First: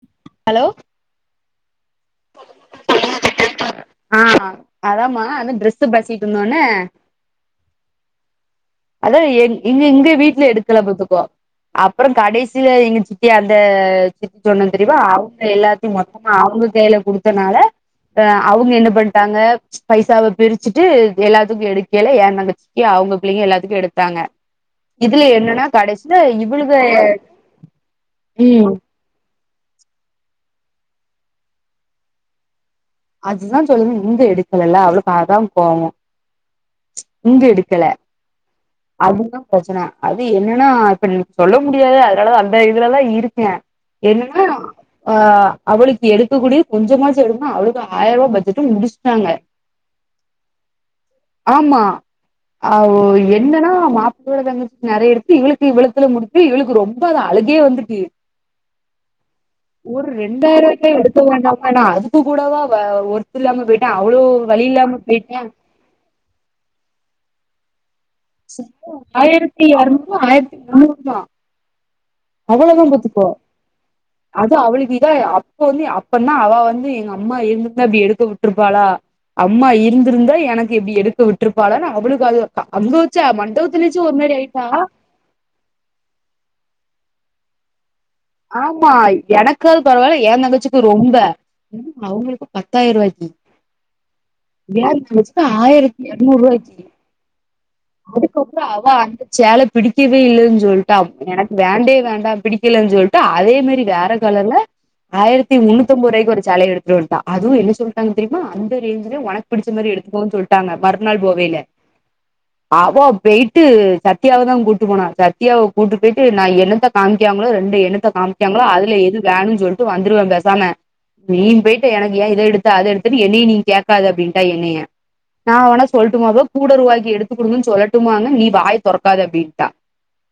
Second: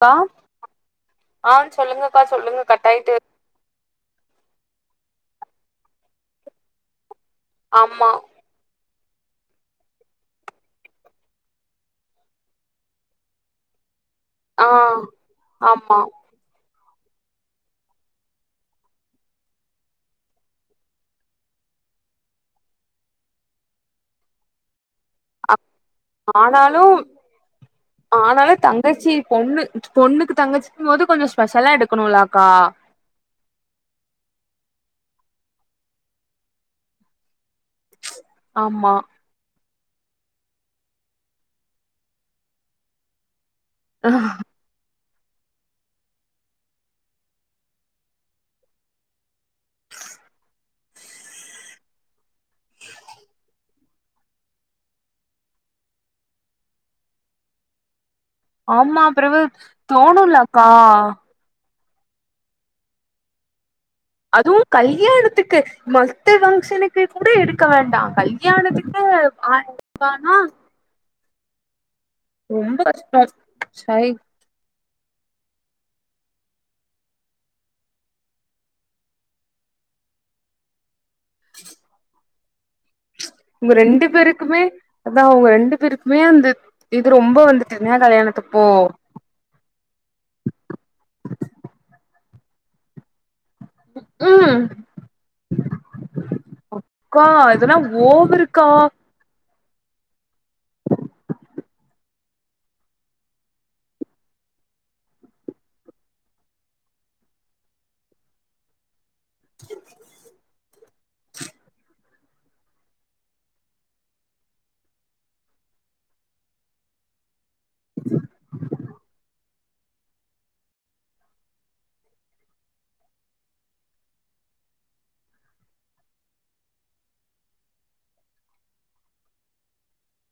க்கா ஹலோ ஆ சொல்லுங்கக்கா சொல்லுங்க கட் ஆய்ட்டு ஆ அதாமா அந்த ட்ரெஸ்ஸு பேசிட்ருந்தோனே ஆம்மா அதா எ இங்க எங்க வீட்ல எடுக்கல பாத்துக்கோ அப்றோ கடைசில எங்க சித்தி அந்த சித்தி ஆ சொன்ன தெரிமா அவுங்க எல்லாத்தையு ஆமா மொத்த நா அவுங்க கைல குடுத்தனால அ அவுங்க என்ன பண்ட்டாங்க பைசாவ பிரிச்சுட்டு எல்லாத்துக்கு எடுக்கேல எ தங்கச்சிக்கு அவுங்க பிள்ளைங்க எல்லா த்துக்கு எடுத்தாங்க இதுல என்னன்னா கடை ஆனாலு ஆனாலு ம் தங்கச்சி பொண்ணு பொண்ணுக்கு தங்கச்சிக்கும்போது கொஞ்சோ ஸ்பெஷலா எடுக்கணுலக்கா அதுதா சொல்லுது இங்க எடுக்கலல்ல அவ்ளுக்கு அதா கோவோ இங்க எடு க்கல ஆமா அதுதா ப்ரச்சன அது என்னன்னா இப்ப சொல்ல முடியாது அதனாலா தா அந்த இதுலலா இருக்கே என்னன்னா ஆ அவளுக்கு எடுக்கக்கூடிய கொஞ்சமாச்சு எடுனா அழுதா ஆயரூவா பட்ஜெட்டு முடிச்சுட்டாங்க ஆமா அவோ என்னன்னா மாப் பிள்ளயோட தங்கச்சிக்கு நறைய எடுத்து இவளுக்கு இவ்ளத்துல முடித்து இவளுக்கு ரொம்ப அது அழுகயே வந்துட்டு ஆமா பிறவு ஒரு தோணும்லக்கா ரெண்டாயிரூவாய்க்கலா எடுத்தோ வேண்டாமானா அ துக்கூடவா வ ஒர்த்தில்லாம போயிட்டே அவ்ளோ அதுவு வழி இல்லாம போய்ட்டே கல்யாணத்துக்கு மத்த பங்க்ஷனுக்கு கூட எடுக்க வேண்டா கல் சும்மா ஆயிரத்தி எரநூறு ஆயிரத்தி முண்ணூறு தா ரொம்ப அவ்ளோதா கஷ்டோ பாத்துக்கோ சை அதா அவளுக்கு இதா அப்ப வந்து அப்பனா அவ வந்து எங்கம்மா இருந்திருந்தா இப்டி எடுக்க விட்ருப்பாளா அம்மா இருந்திருந்தா எனக்கு இப்டி எடு க்க விட்ருப்பாளான் அவளுக்கு அது அங்க வச்சே உங்க மண்டபத்துல வச்சே ரெண்டு ஒருமார் பேருக்குமே ஆயிட்டா அதா அவுங்க ரெண்டு பேருக்குமே அந்த இது ரொம்ப வந்துட்டுன்னே கல்யாணோ ஆமா எனக்காது பரவால்ல எ தங்கச்சிக்கு ரொம்ப ஏனா அவுங்களுக்கு பத்தாய்ரூவாய்க்கி ம் எ தங்கச்சிக்கி ஆயிரத்தி எரநூரூவாய்க்கி அக்கா இதெல்லா ஓவருக்கா அதுக்கப்றோஅவ அந்த சேல பிடிக்கவே இல்லன் சொல்ட்டா எனக்கு வேண்டவே வேண்டா பிடிக்கலன் சொல் ட்டு அதே மாரி வேற கலர்ல ஆயிரத்தி முன்னூத்தம்போதுரூவாய்க்கி ஒரு சேலய எடுத்துட்டு வன்ட்டா அதுவு என்ன சொல்ட்டாங்க தெரிமா அ ந்த ரேஞ்சுல ஒனக்கு புடிச்ச மாரி எடுத்துக்கோன் சொல்ட்டாங்க மற்நாள் போவைல அவ போய்ட்டு சத்யாவ தா கூட்டு போனா சத்யாவ கூட்டு போய்ட்டு நா என்னத்த காம்ய்க்காங்ளோ ரெண்டு என்னத்த காம்ய்க்காங்ளோ அதுல எது வேணுன் சொல்ட்டு வந்துருவே பேசாம நீன் போய்ட்டு எனக்கு ஏ இத எடுத்த அத எடுத்தன் என்னிய நீ கேக்காத அப்டின்ட்டா என்னய நா வேணா சொல்ட்டுமாபா கூடரூவாய்க்கி எடுத்து குடுங்கன் சொல்லட்டுமானே நீ வாய தொறக்காத அப்டின்ட்டா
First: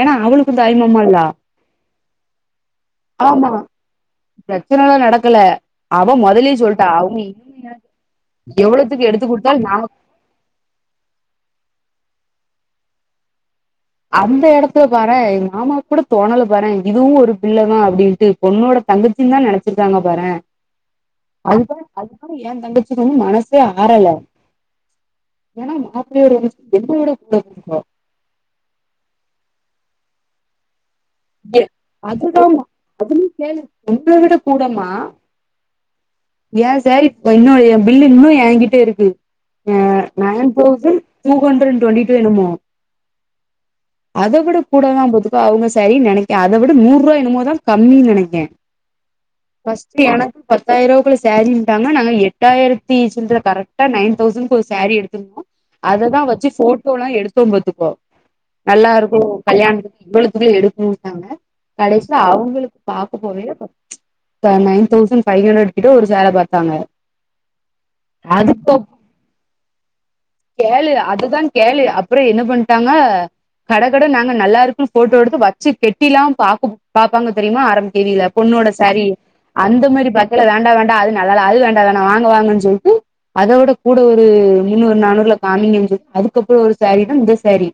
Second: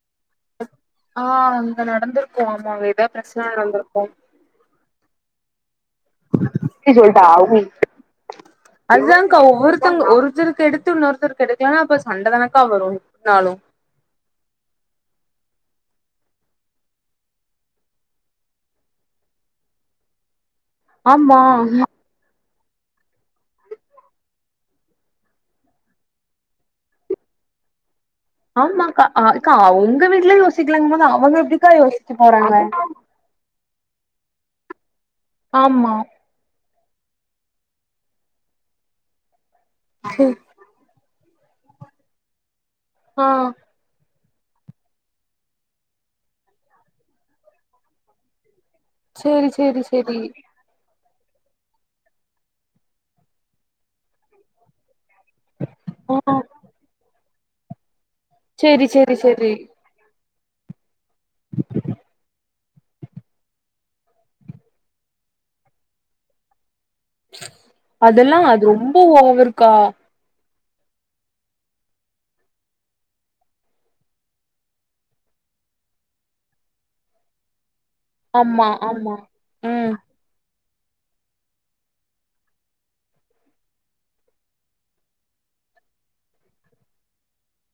ஏனா அவுளு க்கு தாய்மாமா ஆ அங்க நடந்துருக்கு ஆமா அங்க எதா பிரச்சன நடந்துருக்கு பிரச்சனைல்லா நடக்கல அவ மொதல்லயே சொல்ட்டா அவங்க அது எவ்வளவுத்துக்கு தா எடுத்து கா குடுத்தாலு நா ஒவ்வொருத்தோங்க ஒருத்தருக்கு எடு த்து இன்னொருத்தரு எடுக்கலனா அப்ப சண்ட தானக்கா வரு எப்டினாலு அந்த எடத்துல பாறே எங்மாமா கூட தோணல பாறே இதுவு ஒரு பிள்ள தா அப்டின்ட்டு பொண்ணோட தங்கச்சின் தா நெனச்சிருக்காங்க பாறே ஆமா அது தா அது பாரு எ தங்கச்சிக்கு வந்து மனசே ஆறல ஏன்னா மாப்பிள்ளயோட தங்கச்சிக்கி என்னவிட கூட [unintelligible] ஆமாக்கா அ அக்கா உங்க வீட்ல யோசிக்கலங்க போது அ டே அதுதான் டா அது கேளு நம்மள விட கூடமா ஆமா ஏன் சாரி என்னொ என் பில்லு இன்னும் ஏங்கிட்டே இருக்கு எ நான் தௌசண்ட்டூ ஹண்ட்ரட் டுவெண்டி டூ வேணுமோ ஆ அத விட கூடதான் போத்துக்கோ அவுங்க சரி நினைக்கேன் அத விட நூறூபா என்னமோதான் கம்மின்னு நினைக்கேன் சேரி சேரி பஸ்ட்டு சேரி எனக்கு பஸ் பத்தாயிருக்குள்ள சாரி இருந்தாங்கன்னா நாங்க எட்டாயிரத்தி சில்ர கரெக்டா நைன் தௌசண்ட் ஒரு சாரீ எடு த்தினோ ஆ அததான் வச்சு போட்டோ எல்லாம் எடுத்தோ பாத்துக்கோ சேரி நல்லா சேரி இருக்கும் சேரி கல்யாணத்துக்கு இவளுக்குமே எடுக்கணும்ட்டாங்க கடைசில அவங்களுக்கு பார்க்க போவேலே பத் ப நைன் தௌசண்ட் பஃபைவ் ஹண்டரட் கிட்ட ஒரு சேல பார்த்தாங்க அதெல்லாம் அது ரொம்ப ஓவர இருக்கா கேளு அதுதான் கேளு அப்பறோ என்ன பண்ட்டாங்க கடகடனு நாங்க நல்லாருக்குக்கும் போட்டோ எடுத்து வச்சி கெட்டில்லாம் பாக்கும் பாப்பாங்க தெரியுமா ஆ தெரில ஆமா பொண்ணோட சாரி ஆமா அந்த ம் மாரி பட் டு இல்ல வேண்டா வேண்டா அது நல்லால்ல அது வேண்டாம வேண்டா வாங்க வாங்கன்னு சொல்ட்டு அத விட கூட ஒரு முன்னூறு நானூறுல காமிங்க சொல் அதுக்கப்பறோ ஒரு சாரீ தான் இந்த சாரீ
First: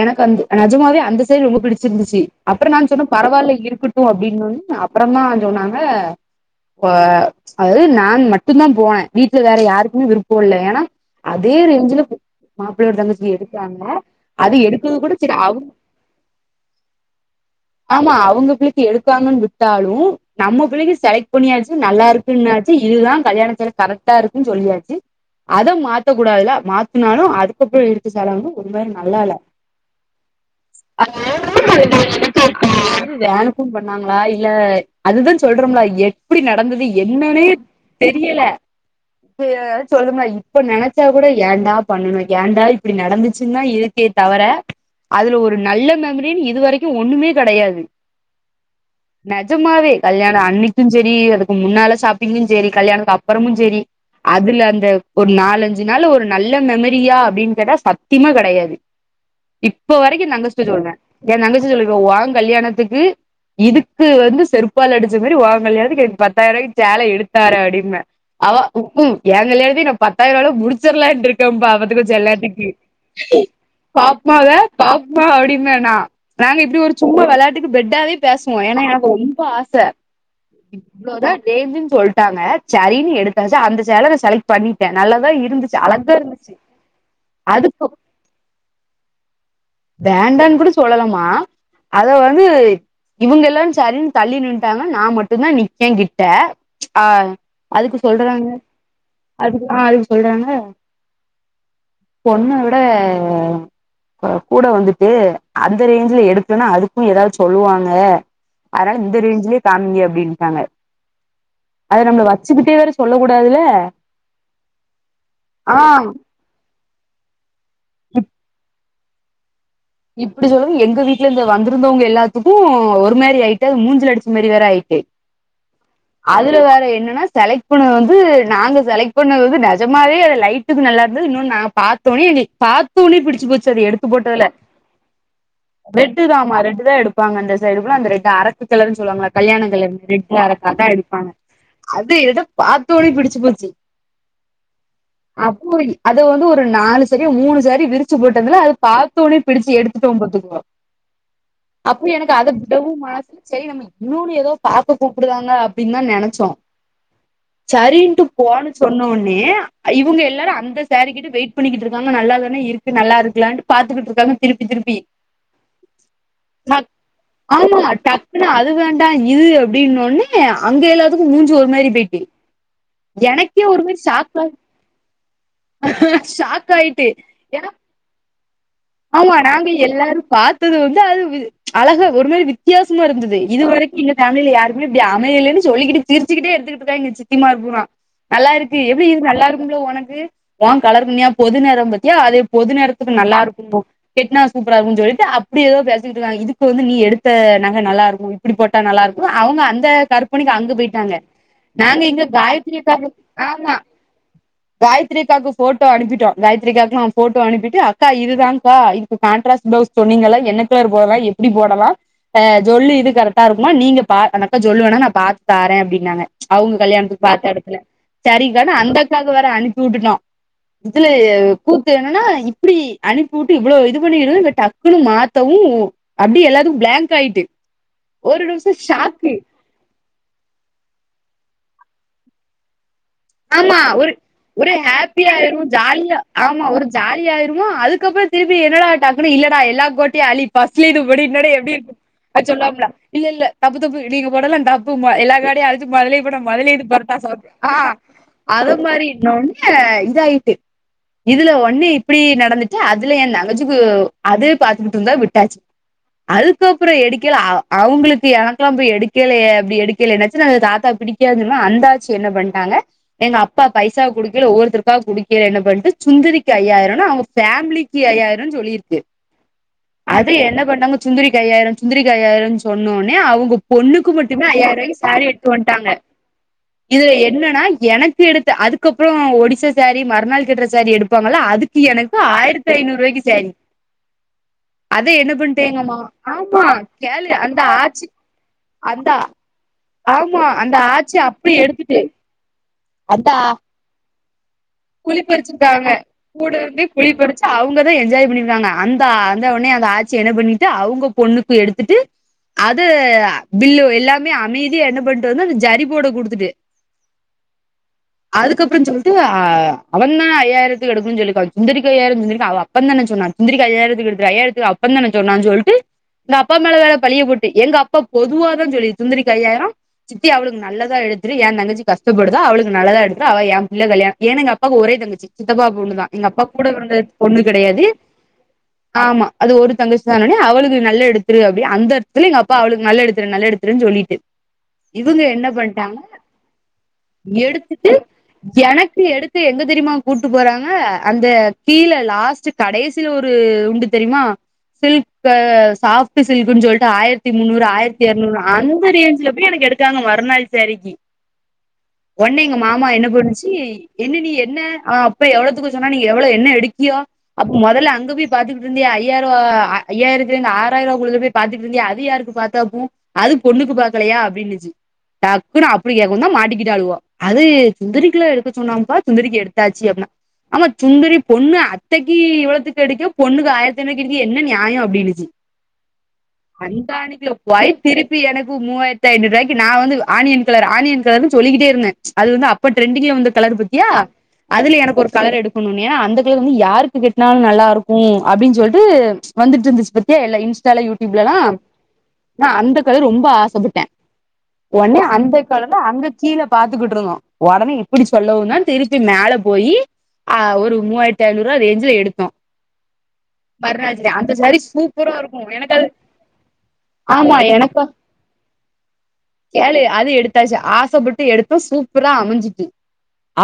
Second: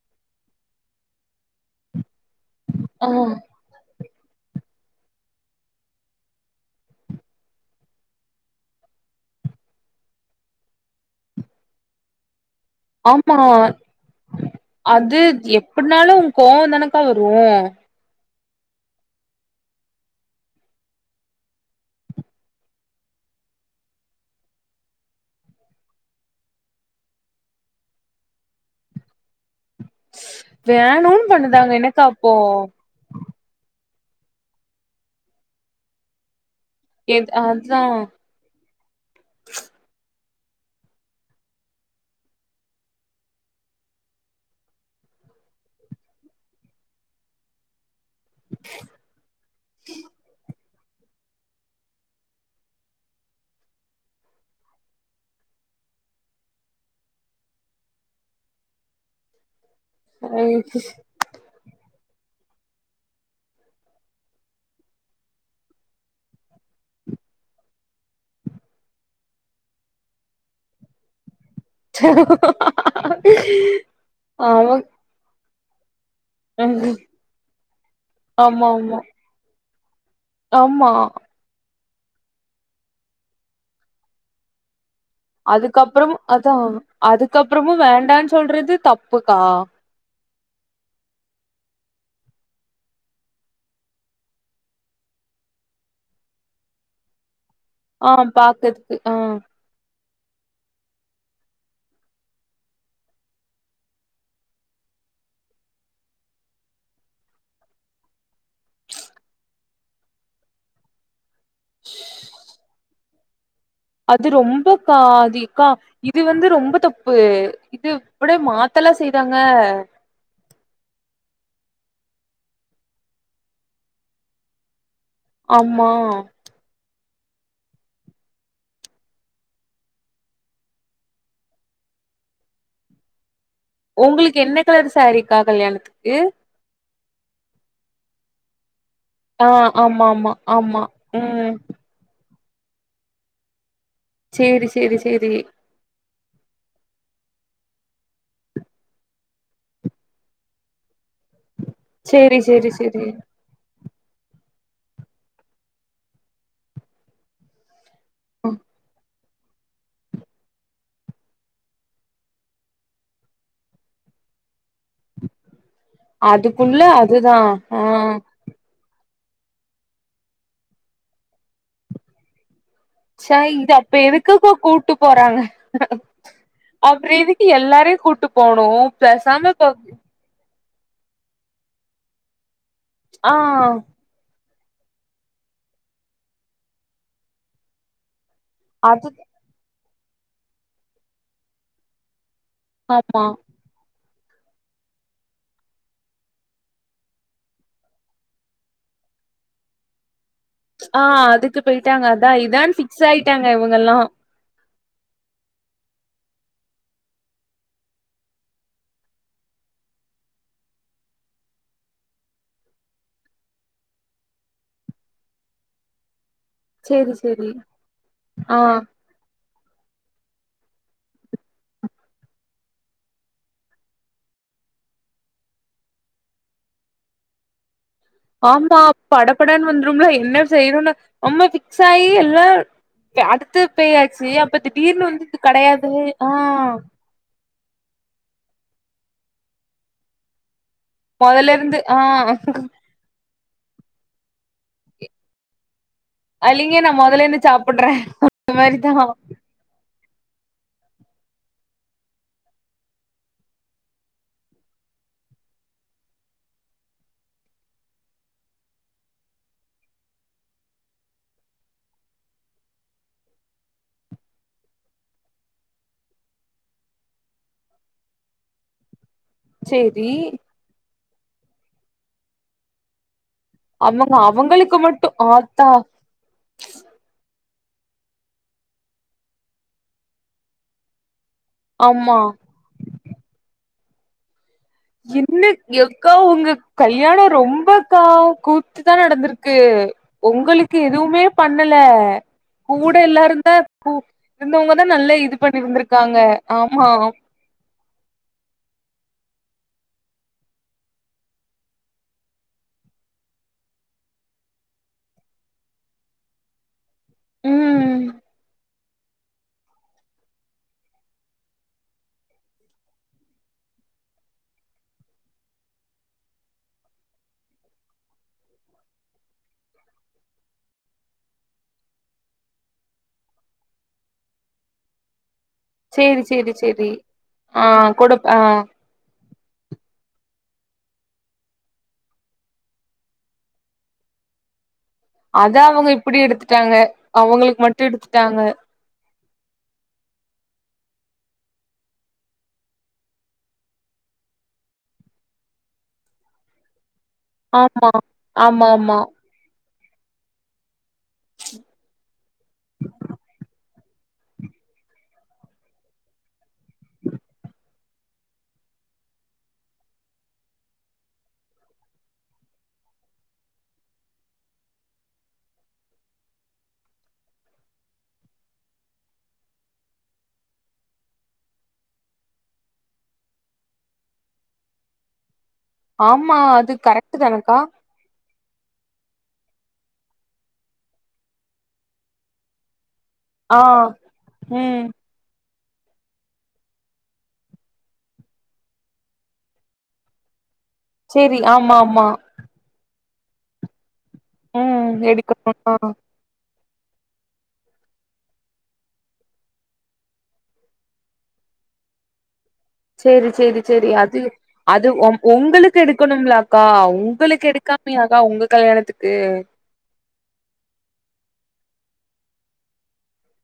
எனக்கு அந்த நஜமாவே அந்த சைடு ரொம்ப பிடிச்சிருந்துச்சு அப்புறம் நான் ஆ சொன்ன பரவாயில்ல இருக்குட் டும் அப்டின்னுன்னே அப்பறம் தான் சொன்னாங்க ஒ அ அதாவது நான் மட்டும் தான் போனே வீட்ல வேற யாருக்குமே விருப்போ இல்ல ஏன்னா அதே ரேஞ்சுல உ மாப்பள்ளோட தங்கச்சி ஆமா எடுத்தாங்க அது எடுத்தது கூட அது சரி அவங்க எப்டினாலும் கோவோ தானக்கா வரு ஆமா அவுங்க பிள்டி எடுத்தாங்கன்னு விட்டாலும் நம்ம புள்ளைக்கு செலக்ட் பண்ணியாச்சு நல்லா இருக்குன்னாச்சு இதுதான் கல்யாண சேல கரெக்டா இருக்குன்னு சொல்லியாச்சு அத மாத்த கூடாதுல்ல மாத்துனாலும் அதுக்கப்பறோ எடுத்த செலவும் ஒரு மாரி நல்லா இல்ல அது வேணுன்னு வேன்னும் பண்ணுதாங்க எனக்கு வந்துட்டாங்க இத அப்போ காட்ட வானும் ஃபோன் பண்ணாங்களா இல்ல அதுதான் சொல்றோம்ங்களா எப்டி நடந்தது எது என்னன்னே அதா தெரியல எ அ சொல்லுங்க இப்ப நினைச்சா கூட ஏண்டா பண்ணணும் ஏண்டா இப்டி நடந்துச்சுன்னா இரு க்குதே தவற அதுல ஒரு நல்ல மெமரின்னு இது வரைக்கும் ஒண்ணுமே கெடையாது நஜமாவே கல்யாண அன்னி க்கும் சேரி அதுக்கு முன்னால சாப்பிங்கும் சேரி கல்யாணக்கு அப்பறமும் சேரி அதுல அந்த ஒரு நாலஞ்சு நாள்ல ஒரு நல்ல மெமரியா அப்டின் கேட்டா சத்தியமா கெடையாது இப்ப வரைக்கும் தங்கஸ்ட சொல்வேன் ஏன் தங்கஸ்ட சொல்லிக்குவ உ கல்யாணத்துக்கு இதுக்கு வந்து செருப்பால அடிச்ச மேரி உன் கல்யாணத்துக்கு எனக் பத்தாயிரம் ரூபாய்க்கு சேல எடுத்தர அப்டின்ன அவ உக்கும் என் கல்யாணத்துக்கு ந பத்தாயிர அளவு முடிச்சிறலாம்ன்டு இருக்கேன் பாவ இருக்கும் ஜல்லாட்டிக்கு பாப்மாவ அவ பாப்மா அப்டின்னனா நாங்க இப்டி ஒரு சும்மா விளையாட்டுக்கு பெட்டாவே பேசுவோம் ஆமா ஏன்னா ஆமா எனக்கு ரொம்ப ஆச ஆமா இவ்ளோதான் ரேஞ்ன்னு சொல்ட்டாங்க சரின்னு எடுத்தாச்சு அந்த சேல நான் செலக்ட் பண்ணிட்டேன் நல்லதான் இரு அதுக்கப்புறம் அதான் அதுக்கப்புறமும் அதுக்கு வேண்டான்னு சொல்றது தப்புக்கா வேண்டான்னு கூட சொல்லலமா அத வந்து இவுங்க எல்லாரும் சரின்னு தள்ளி நின்ட்டாங்க நான் மட்டும் தான் நிக்கேன் கிட்ட ஆ அதுக்கு ஆ சொல்றாங்க பாக்கறதுக்கு ஆ அதுக்கு ஆ அதுக்கு சொல்றாங்க பொண்ண விட அ கூட வந்துட்டு அந்த ரேஞ்சுல எடுக்கலனா அதுக்கு எதாச் சொல்லுவாங்க அதுனால இந்த ரேஞ்சுலே காமிங்க அப்டின்ட்டாங்க அத நம்மள வச்சுக்கிட்டே வேற சொல்ல கூடாதுல்ல அது ரொம்பக்கா அது இக்கா இது வந்து ரொம்ப தப்பு இது இப்டே மாத்தல்லா செய்தாங்க இப்பிடி சொல்லவு எங்க வீட்லர்ந்து வந்திருந்தவுங்க எல்லாத்துக்கு ஒரு மாரி ஆய்ட்டு அது மூஞ்சில அடிச்ச மாரி வேற ஆய்ட்டு ஆமா அதுல வேற என்னன்னா செலக்ட் பண்ணது வந்து நாங்க செலக்ட் பண்ணது வந்து நெஜமாவே அது லைட்டுக்கு நல்லாருந்தது இன்னோன் நா பாத்தோன்னே எங்ளுக் பாத்தோன்னே பிடிச்சு போச் ஒங்களுக் என்ன கலர் சாரிக்கா கல்யாண ரெட்டு தான்மா ரெட்டு தா எடுப்பாங்க அந்த சைடு ஃபுல்லா அந்த ரெட்டு அரக்கு கலருன் சொல்லுவாங்கல்ல ஆ கல்யாண ஆமா [unintelligible] ஆமா ரெட்ல ஆமா அரக்காத்தா எடுப்பாங்க ம் அப்டே எதோ பாத்தோன்னே பிடிச்சு போச்சி சேரி சேரி சேரி அப்போயி அது வந்து ஒரு நாலு சாரியோ, மூணு சாரியோ விரிச்சு போட்டதுல அது பாத்தோன்னே பிடிச்சு எடுத்துட்டோ பாத்துக்கோ அப்பவு எனக்கு சேரி அத சேரி விடவு சேரி மனசு சேரி நம்ளுக் இன்னோன் எதோ பாக்க கூப்புடுறாங்க அப்டின் தா நெனச்சோ சரின்ட்டு ஆ போன்னு சொன்னோன் னே இவுங்க எல்லாரு அந்த சாரி கிட்ட வெயிட் பண்ணிக்கிட்ருக்காங்க நல்லா தான இருக்கு நல்லா இருக்குலன்ட்டு பாத்துக்கிட்ருக்காங்க திருப்பி திருப்பி அதுக்குள்ள அதுதா ஆ பின்ன அது வேண்டா இது அப்டின்னோன்னே அங்க எல்லாத்துக்கு மூஞ்சி ஒரு மாரி போய்ட்டு ச இந்த அப்ப எதுக்குக்கா கூப்ட்டு போறாங்க ஷாக் ஆயிட்டு அப்றோ எதுக் ஏன்னா எல்லாரயு கூப்ட்டு போணு ஆமா பேசாம இப்ப நாங்க எல்லாரு பாத்தது வந்து அது வி அழகா ஒரு மாரி வித்தியாசமா ஆ இருந்துது இது வரைக் எங்க ஃபேம்லில யாருக்குமே இப்டி அமையலன் சொல்லிகிட்டு சிரிச்சுகிட்டே எடுத்துக்கிட்ருக்காங் எங்க சித்தி மார் பூரா நல்லாருக்கு எப்டி அது இது நல்லாருக்கும் புள்ள ஒனக்கு ஓ கலருக்கு ஞா பொது நெற பாத்தியா அதே பொது நெறத்துக்கு ஆமா நல்லாருக்குன்னோ கெட்னா சூப்பரா இருக்குன் சொல்லிட்டு அப்பிடி எதோ பேசிகிட்ருக்காய்ங் இதுக்கு வந்து நீ எடுத்த நக நல்லாருக்கு இப்டி போட்டா நல்லாருக்கு அவுங்க அந்த கரு [unintelligible] அங்க ஆ போய்ட்டாங்க அதுக்கு நாங்க போயிட்டாங்க இங்க அதா இதான் காயத்ரி ஃபிக்ஸ் அக்காக்கு ஆயிட்டாங்க ஆமா இவங்கல்லா காயத்ரி அக்காக்கு ஃபோட்டோ அனுப்பிட்டோ காயத்ரி அக்காக்லா ஃபோட்டோ அனுப்பிட்டு அக்கா இது தாங்க்கா இதுக்கு கான்ட்ரஸ்ட் பிளவுஸ் சொன்னீங்கல்ல என்ன கலர் போடலா எப்பிடி போடலா ஆ ஜொல் இது கரக்ட்டா இருக்குமா நீங்க பா அந்தக்கா ஜொல் வேணா நா பாத்து தாரே அப்டின்னாங்க அவுங் சேரி கல்யாணத்துக் சேரி பாத்த எடத்துல ஆ செரிங்க்கான்னு அந்த அக்காக்கு வேற அனுப்பி உட்டுட்டோ இதுல கூத்து என்னன்னா இப்டி அனுப்பி உட்டு இவ்ளோ இது பண்ணீரு இங்க டக்குன்னு மாத்தவு அப்டியே எல்லாத்துக்கு ப்ளாங்க் ஆய்ட்டு ஆமா படபடன் வந்துரும்ல என்ன செய்றோனு நம்ம ஃபிக்ஸ் ஆயி எல்லா அடுத்து ஆமா ஒரு பேயாச்சு அப்ப ஒரு திடீர்னு வந்து இது கடையாது ஆ ஜாலியாயிருந்தோ அதுக்கப்றோ திருப்பி என்னடா டக்குனு இல்லடா எல்லா கோட்டயு அழி ஃபஸ்ட்ல இது மொதல்ல [unintelligible] எப்டி இருந்து இருக்கு ஆ அத சொல்லாம்ல இல்ல இல்ல தப்பு தப்பு நீங்க போட்டத்லா தப்பு மொ எல்லா கோட்டயு அழிச்சு மொதல்லே போட்டா மொதலே அல்லிங்க இது நா பொரட்டா மொதல்ல இருந்து சோக்கு ஆ சாப்புட்றே அந்த அத மாரிதா மாரி இன்னோன்னு இதாய்ட்டு இதுல ஒன்னு இப்டி நடந்துச்சா அதுல எ தங்கச்சிக்கு அது பாத்துக்கிட்ருந்தத விட்டாச்சு அதுக்கப்றோ எடுக்கைல அ அவுங்களுக்கு எனக்குல்லா போய் எடுக்கைலயே அப்டி எடுக்கைல என்னாச்சு நாங்க தாத்தாக் பிடி கேதுன்னா அந்தாச்சு என்ன பண்ட்டாங்க எங்க அப்பா பைசா குடுக்கல ஒவ்வருத்தருக்கா குடுக்கல என்ன பண்ட்டு சுந்தரிக்கு ஐயாயிரம்னு அவங்க ஃபேம்லி கி ஐயாயிர சொல்லி இருக் சேரி அது என்ன பண்ணாங்க சுந்தரிக் ஐயாயிர சுந்தரிக் ஐயாயிரனு சொன்னோனே அவங்க பொண்ணுக்கு அவங்க மட்டுமே அவங்களுக்கு ஐயாயிருபாய்கு மட்டு சாரீ எடுத்து ஆத்தா வந்ட்டாங்க இதுல என்னன்னா எனக்கு எடுத்த அதுக்கப்பற ஒடிசா சாரி மறுநாள் கட்டுற சாரி எடுப்பாங்கள அதுக் எனக்கு ஆமா ஆயிரத்தி ஐநூறுவாய்க்கு சாரீ அத என்ன பண்ட்டேங்கம்மா எக்கா உங்க ஆமா கல்யாண கேளு அந்த ரொம்பக்கா ஆச்சி கூத்துதா அந்த நடந்திருக் க்கு ஆமா அந்த உங்களுக்கு ஆச்சி எதுவுமே அப்டி பண்ணல எடுத்துட்டு கூட அதா எல்லாருதா கூ இருந்தவங்கதா நல்லா குழி இது பறிச்சிருக்காங்க பண்ணிருந்திருக்காங்க கூட இருந்து ஆமா குழி பறிச்சு அவங்கதா என்ஜாய் பண்ணிருக்காங்க அந்த அந்த உனே அந்த ஆச்சி என்ன பண்ணிட்டு அவங்க பொண்ணுக்கு எடுத்துட்டு அது பில்லு எல்லாமே அமை என்ன பண்ணிட்டு வந்த அந்த ஜரி போட குடுத்துட்டு ம் அதுக்கப்பற சொல் ட்டு அவன்தா ஐயாயிருக்கு எடுக்குன் சொல்லி சுந்தரிக்கு ஐயாயிர அவன் அப்ப தான சொன்னா சுந்தரிக் ஐயாயிரத்துக் எடுத்துரு ஐயாயிரத்துக்கு அப்பதான சொன்னான் சொல்ட்டு எங்க அப்பா மேல வேற பழிய போட்டு எங்க அப்பா பொதுவாதா சொல்லி சுந்தரிக் ஐயாயிர சித்தி அவளுக்கு நல்லதா எடுத்துரு என் தங்கச்சி கஷ்டப்படுதா அவளுக்கு நல்லதா எடுத்துரு அவ என் பிள்ள கல்யாண ஏ எங்க அப்பாக்கு ஒரே தங்கச்சி சித்தப்பா பொண்ணுதா சேரி எங்க அப்பா சேரி கூட சேரி பொறந்த பொண்ணு ஆ கெடையாது குடுப் ஆ ஆமா அது ஒரு தங்கச்சி தானனு அவளுக்கு நல்ல எடுத்துரு அப்டி அந்த அர்தத்துல எங்க அப்பா அவளுக்கு நல்ல எடுத்துரு நல்ல எடுத்துருன் சொல்லிட்டு இவங்க என்ன அதா அவங்க பண்டாங்க இப்டி எடுத்துட்டாங்க அவங்களுக்கு மட்டு எடுத்துட்டு எடுத்துட்டாங்க எனக்கு எடுத் எங்க தெரியுமா கூட்டு போறாங்க அந்த கீழ லாஸ்ட் கடைசில ஒரு உண்டு தெரியுமா சில்க சாஃப்ட் சில்க்ன்னு சொல்ட்டு ஆயிரத்தி முன்னூறு ஆமா ஆயிரத்தி இரநூறு ஆமா அந்த ஆமா ரேஞ் ப்ப எனக்கு எடுக்காங்க மறுநாள் சாரிக்கு ஒன்னு எங்க மாமா என்ன பண்ணுச்சி என்ன நீ என்ன அவ அப்ப எவ்வளத்துக்கு சொன்னா நீங்க எவ்ள என்ன எடுக்கியா அப்ப மொதல்ல அங்க போய் பாத்துட்டு இருந்தியே ஐயாயிரோ ஐயாயிரத்துல இருந்து ஆறாயிருவாக்குள்ளத போய் பாத்துட்டு இருந்தியே அது யாருக்கு பாத்தப்போ அது பொண்ணுக்கு பாக்கலையா அப்படின்னுச்சு டக்குன்னு அப்படி கேக்கவுதா மாட்டிக்கிட்டாலுவ அது சுந்தரிக்குல எடுக்க சொன்னாம்ப்பா சுந்தரிக்கு எடுத்தாச்சு அப்படினா ஆமா சுந்தரி பொண்ணு அத்தைக்கு இவ்வளதிக்கு எடுக்குற பொண்ணுக்கு ஆயிரத்து ஐநூறுவாய்க்கு எடுக்குறீக என்ன நியாயோ அப்டின்னுச்சு ஆமா அது அந்தா கரெக்ட் அனுப்பி தானக்கா வாய்ப்பு இருக்கு எனக் மூவாயிரத்து ஐனூறுவாய்க்கு நா வந்து ஆனியன் கலர் ஆனியன் கலர்னு சொல்லிக்கிட்டே இருந்த அது வந்து அப்ப டிரெண்டிங்ல வந்து கலர் ஆ பத்தியா அதுல ம் எனக்கு ஒரு கலர் எடுக்கணுமே அந்த கலர் வந்து யாருக்கு கட்னாலு நல்லாருக்கு அப்படின் சொல்ட்டு வந்துட்டு இருந்துச்சு பத்தியா எல்லா இன்ஸ்டால யூடியூப்லல்லா சேரி ஆமா ஆமா நா அந்த கலர் ரொம்ப ஆசப்பட்ட ம் ஒன்னே அந்த எடுக்கணு கலர்ல ஆ அந்தக் கீழ பாத்துக்கிட்டு இருந்தோ உடனே இப்டி சொல்லவுதா திருப்பி மேல போயி ஆ ஒரு மூவாயிரத்திஐநூறுவா ரேஞ்ச்ல எடுத்தோ செரி செரி செரி அது சாரி அது சூப்பரா இருக்கும் எனக்கு உங்களுக்கு அது எடுக்கணும்லாக்கா ஆமா உங்களுக்கு எனக்கு எடுக்காமையா உங்க கல்யாணத்துக்கு கேளு அது எடுத்தாச்சு ஆசைப்பட்டு எடுத்த சூப்பரா அமைஞ்சுட்டு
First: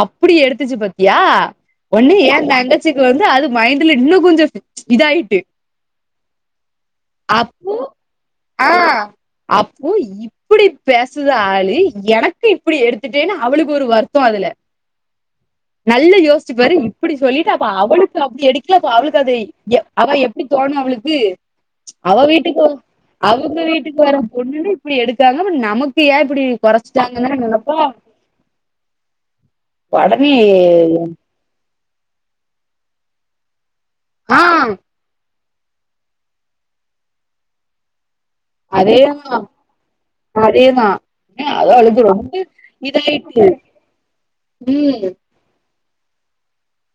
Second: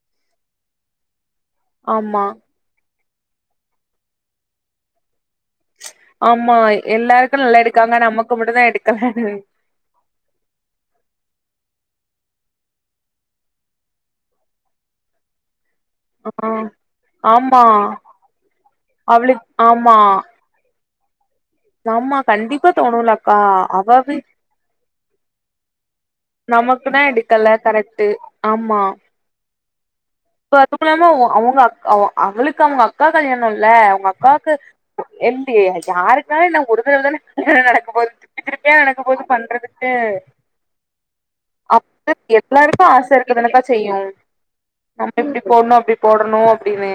அப்படி எடுத்துச்சு பாத்தியா ஒன்னு ஆமா ஏ தங்கச்சிக்கு வந்து அது மைண்ட்ல இன்னு கொஞ்சோ இதாயிட்டு ஆமா எல்லாருக்கு நல்லா அப்போ எடுக்காங்க நமக்கு மட்டு தா ஆ எடுக்கல அப்போ இப் இப்டி பேசுற ஆளு எனக்கு இப்டி எடுத்துட்டேன்னு அவளுக்கு ஒரு வருத்தோ அதுல [inaudible] நல்ல ஆ யோசிச்சு பாரு இப்டி சொல்லிட்டு ஆமா அப்ப அவளுக்கு அப்டி எடுக்கலப்ப அவளுக்கு அது அவளுக் எ ஆமா அவ எப் டி தோணு அவளுக்கு ஆமா அவ வீட்டுக்கு கண்டிப்பா தோணுலக்கா அவுங்க அவ வீட்டுக்கு வர வி ஒண்ணுமே இப்டி எடுத்தானு நமக்கு ஏன் இப்படி நமக்குனா குறைச்சிட்டாங்கன்னு தான் எடுக்கல நினைப்பா கரெக்ட்டு ஆமா உடனே இப்ப துக்குனாமு அவுங்க அக் அவோ அவளுக்கு அவுங்க அக்கா கல்யானோல அவுங்க அக்காக்கு ஆஹ் ஏ தெ யாருக்குவது நா கொடுக்கல தானே கல்யானோ நடக்க போது திருப்பி திருப்பியா அதே நடக்க போது தா பண்றதுக்கு அதே தா அப் [unintelligible] எல்லாருக்கு ஆச இருக்க தானக்கா செய்யு உம் நம்ம இப்டி போட்ணு அப்டி போடணு அப்டின்னு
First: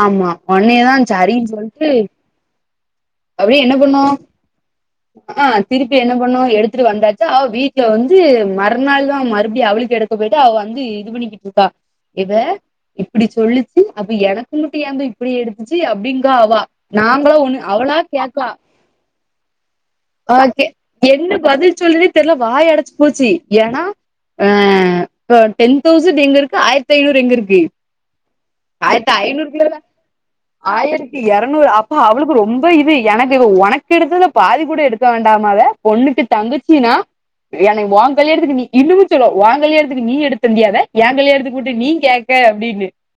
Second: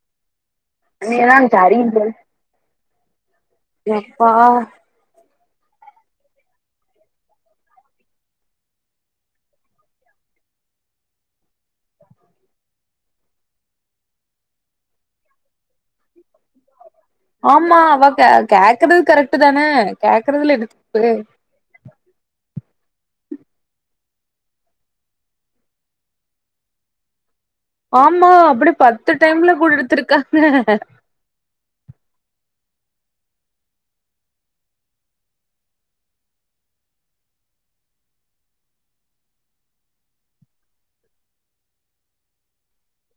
ஆமா உன்னேதா நீலா ஜரி சொல்லிட்டு சரிங்க அப்டியே என்ன பண்னோ எப்பா ஹக்கா திருப்பி என்ன பண்னோ எடுத்துட்டு வந்தாச்சா அவ வீட்டுல வந்து மறுநாள் தா மறுபடியு அவளுக்கு எடுத் இப்ப போயிட்டு அவ வந்து இது பண்ணிக்கிட்டு இருக்கா இவ இப்டி சொல்லிச்சு அப்ப எனக்கு மட்டு ஏந்த இப்டி எடுத்துச்சு அப்டிங்றா அவ நாங்களு ஒண்ணு அவளா கேக்கா கேக்கேறது கரெக்ட் தானே கேக்கேறதுல என்ன தப்பு ட்போ பதில் சொல்டறதே தெர்ல வாய் அடைச்சு போச்சு ஏன்னா ஆ இப்போ டென் தௌசண் எங்க இருக்கு ஆயிரத்து ஐநூறு எங்க இருக்கு ஆமா அப்டி பத்து ஆயிரத்தி டைம்ல கூட எடுத்துருக்காங்க இரநூறு அப்ப அவளுக்கு ரொம் ப இது எனக்கு ஒனக்கு எடுத்ததுல பாதி கூட எடுக்க வேண்டாமாவத பொண்ணுக்கு தங்கச்சி நா என்னைய ஓங் கல்யாணத்துக்கு நீ இன்னமு சொல்லு ஓங் கல்யாணத்துக்கு நீ எடுத்துதந்தியா அத ஏ கல்யாணத்துக்கு மட்டு நீ கே க அப்டின்னுசு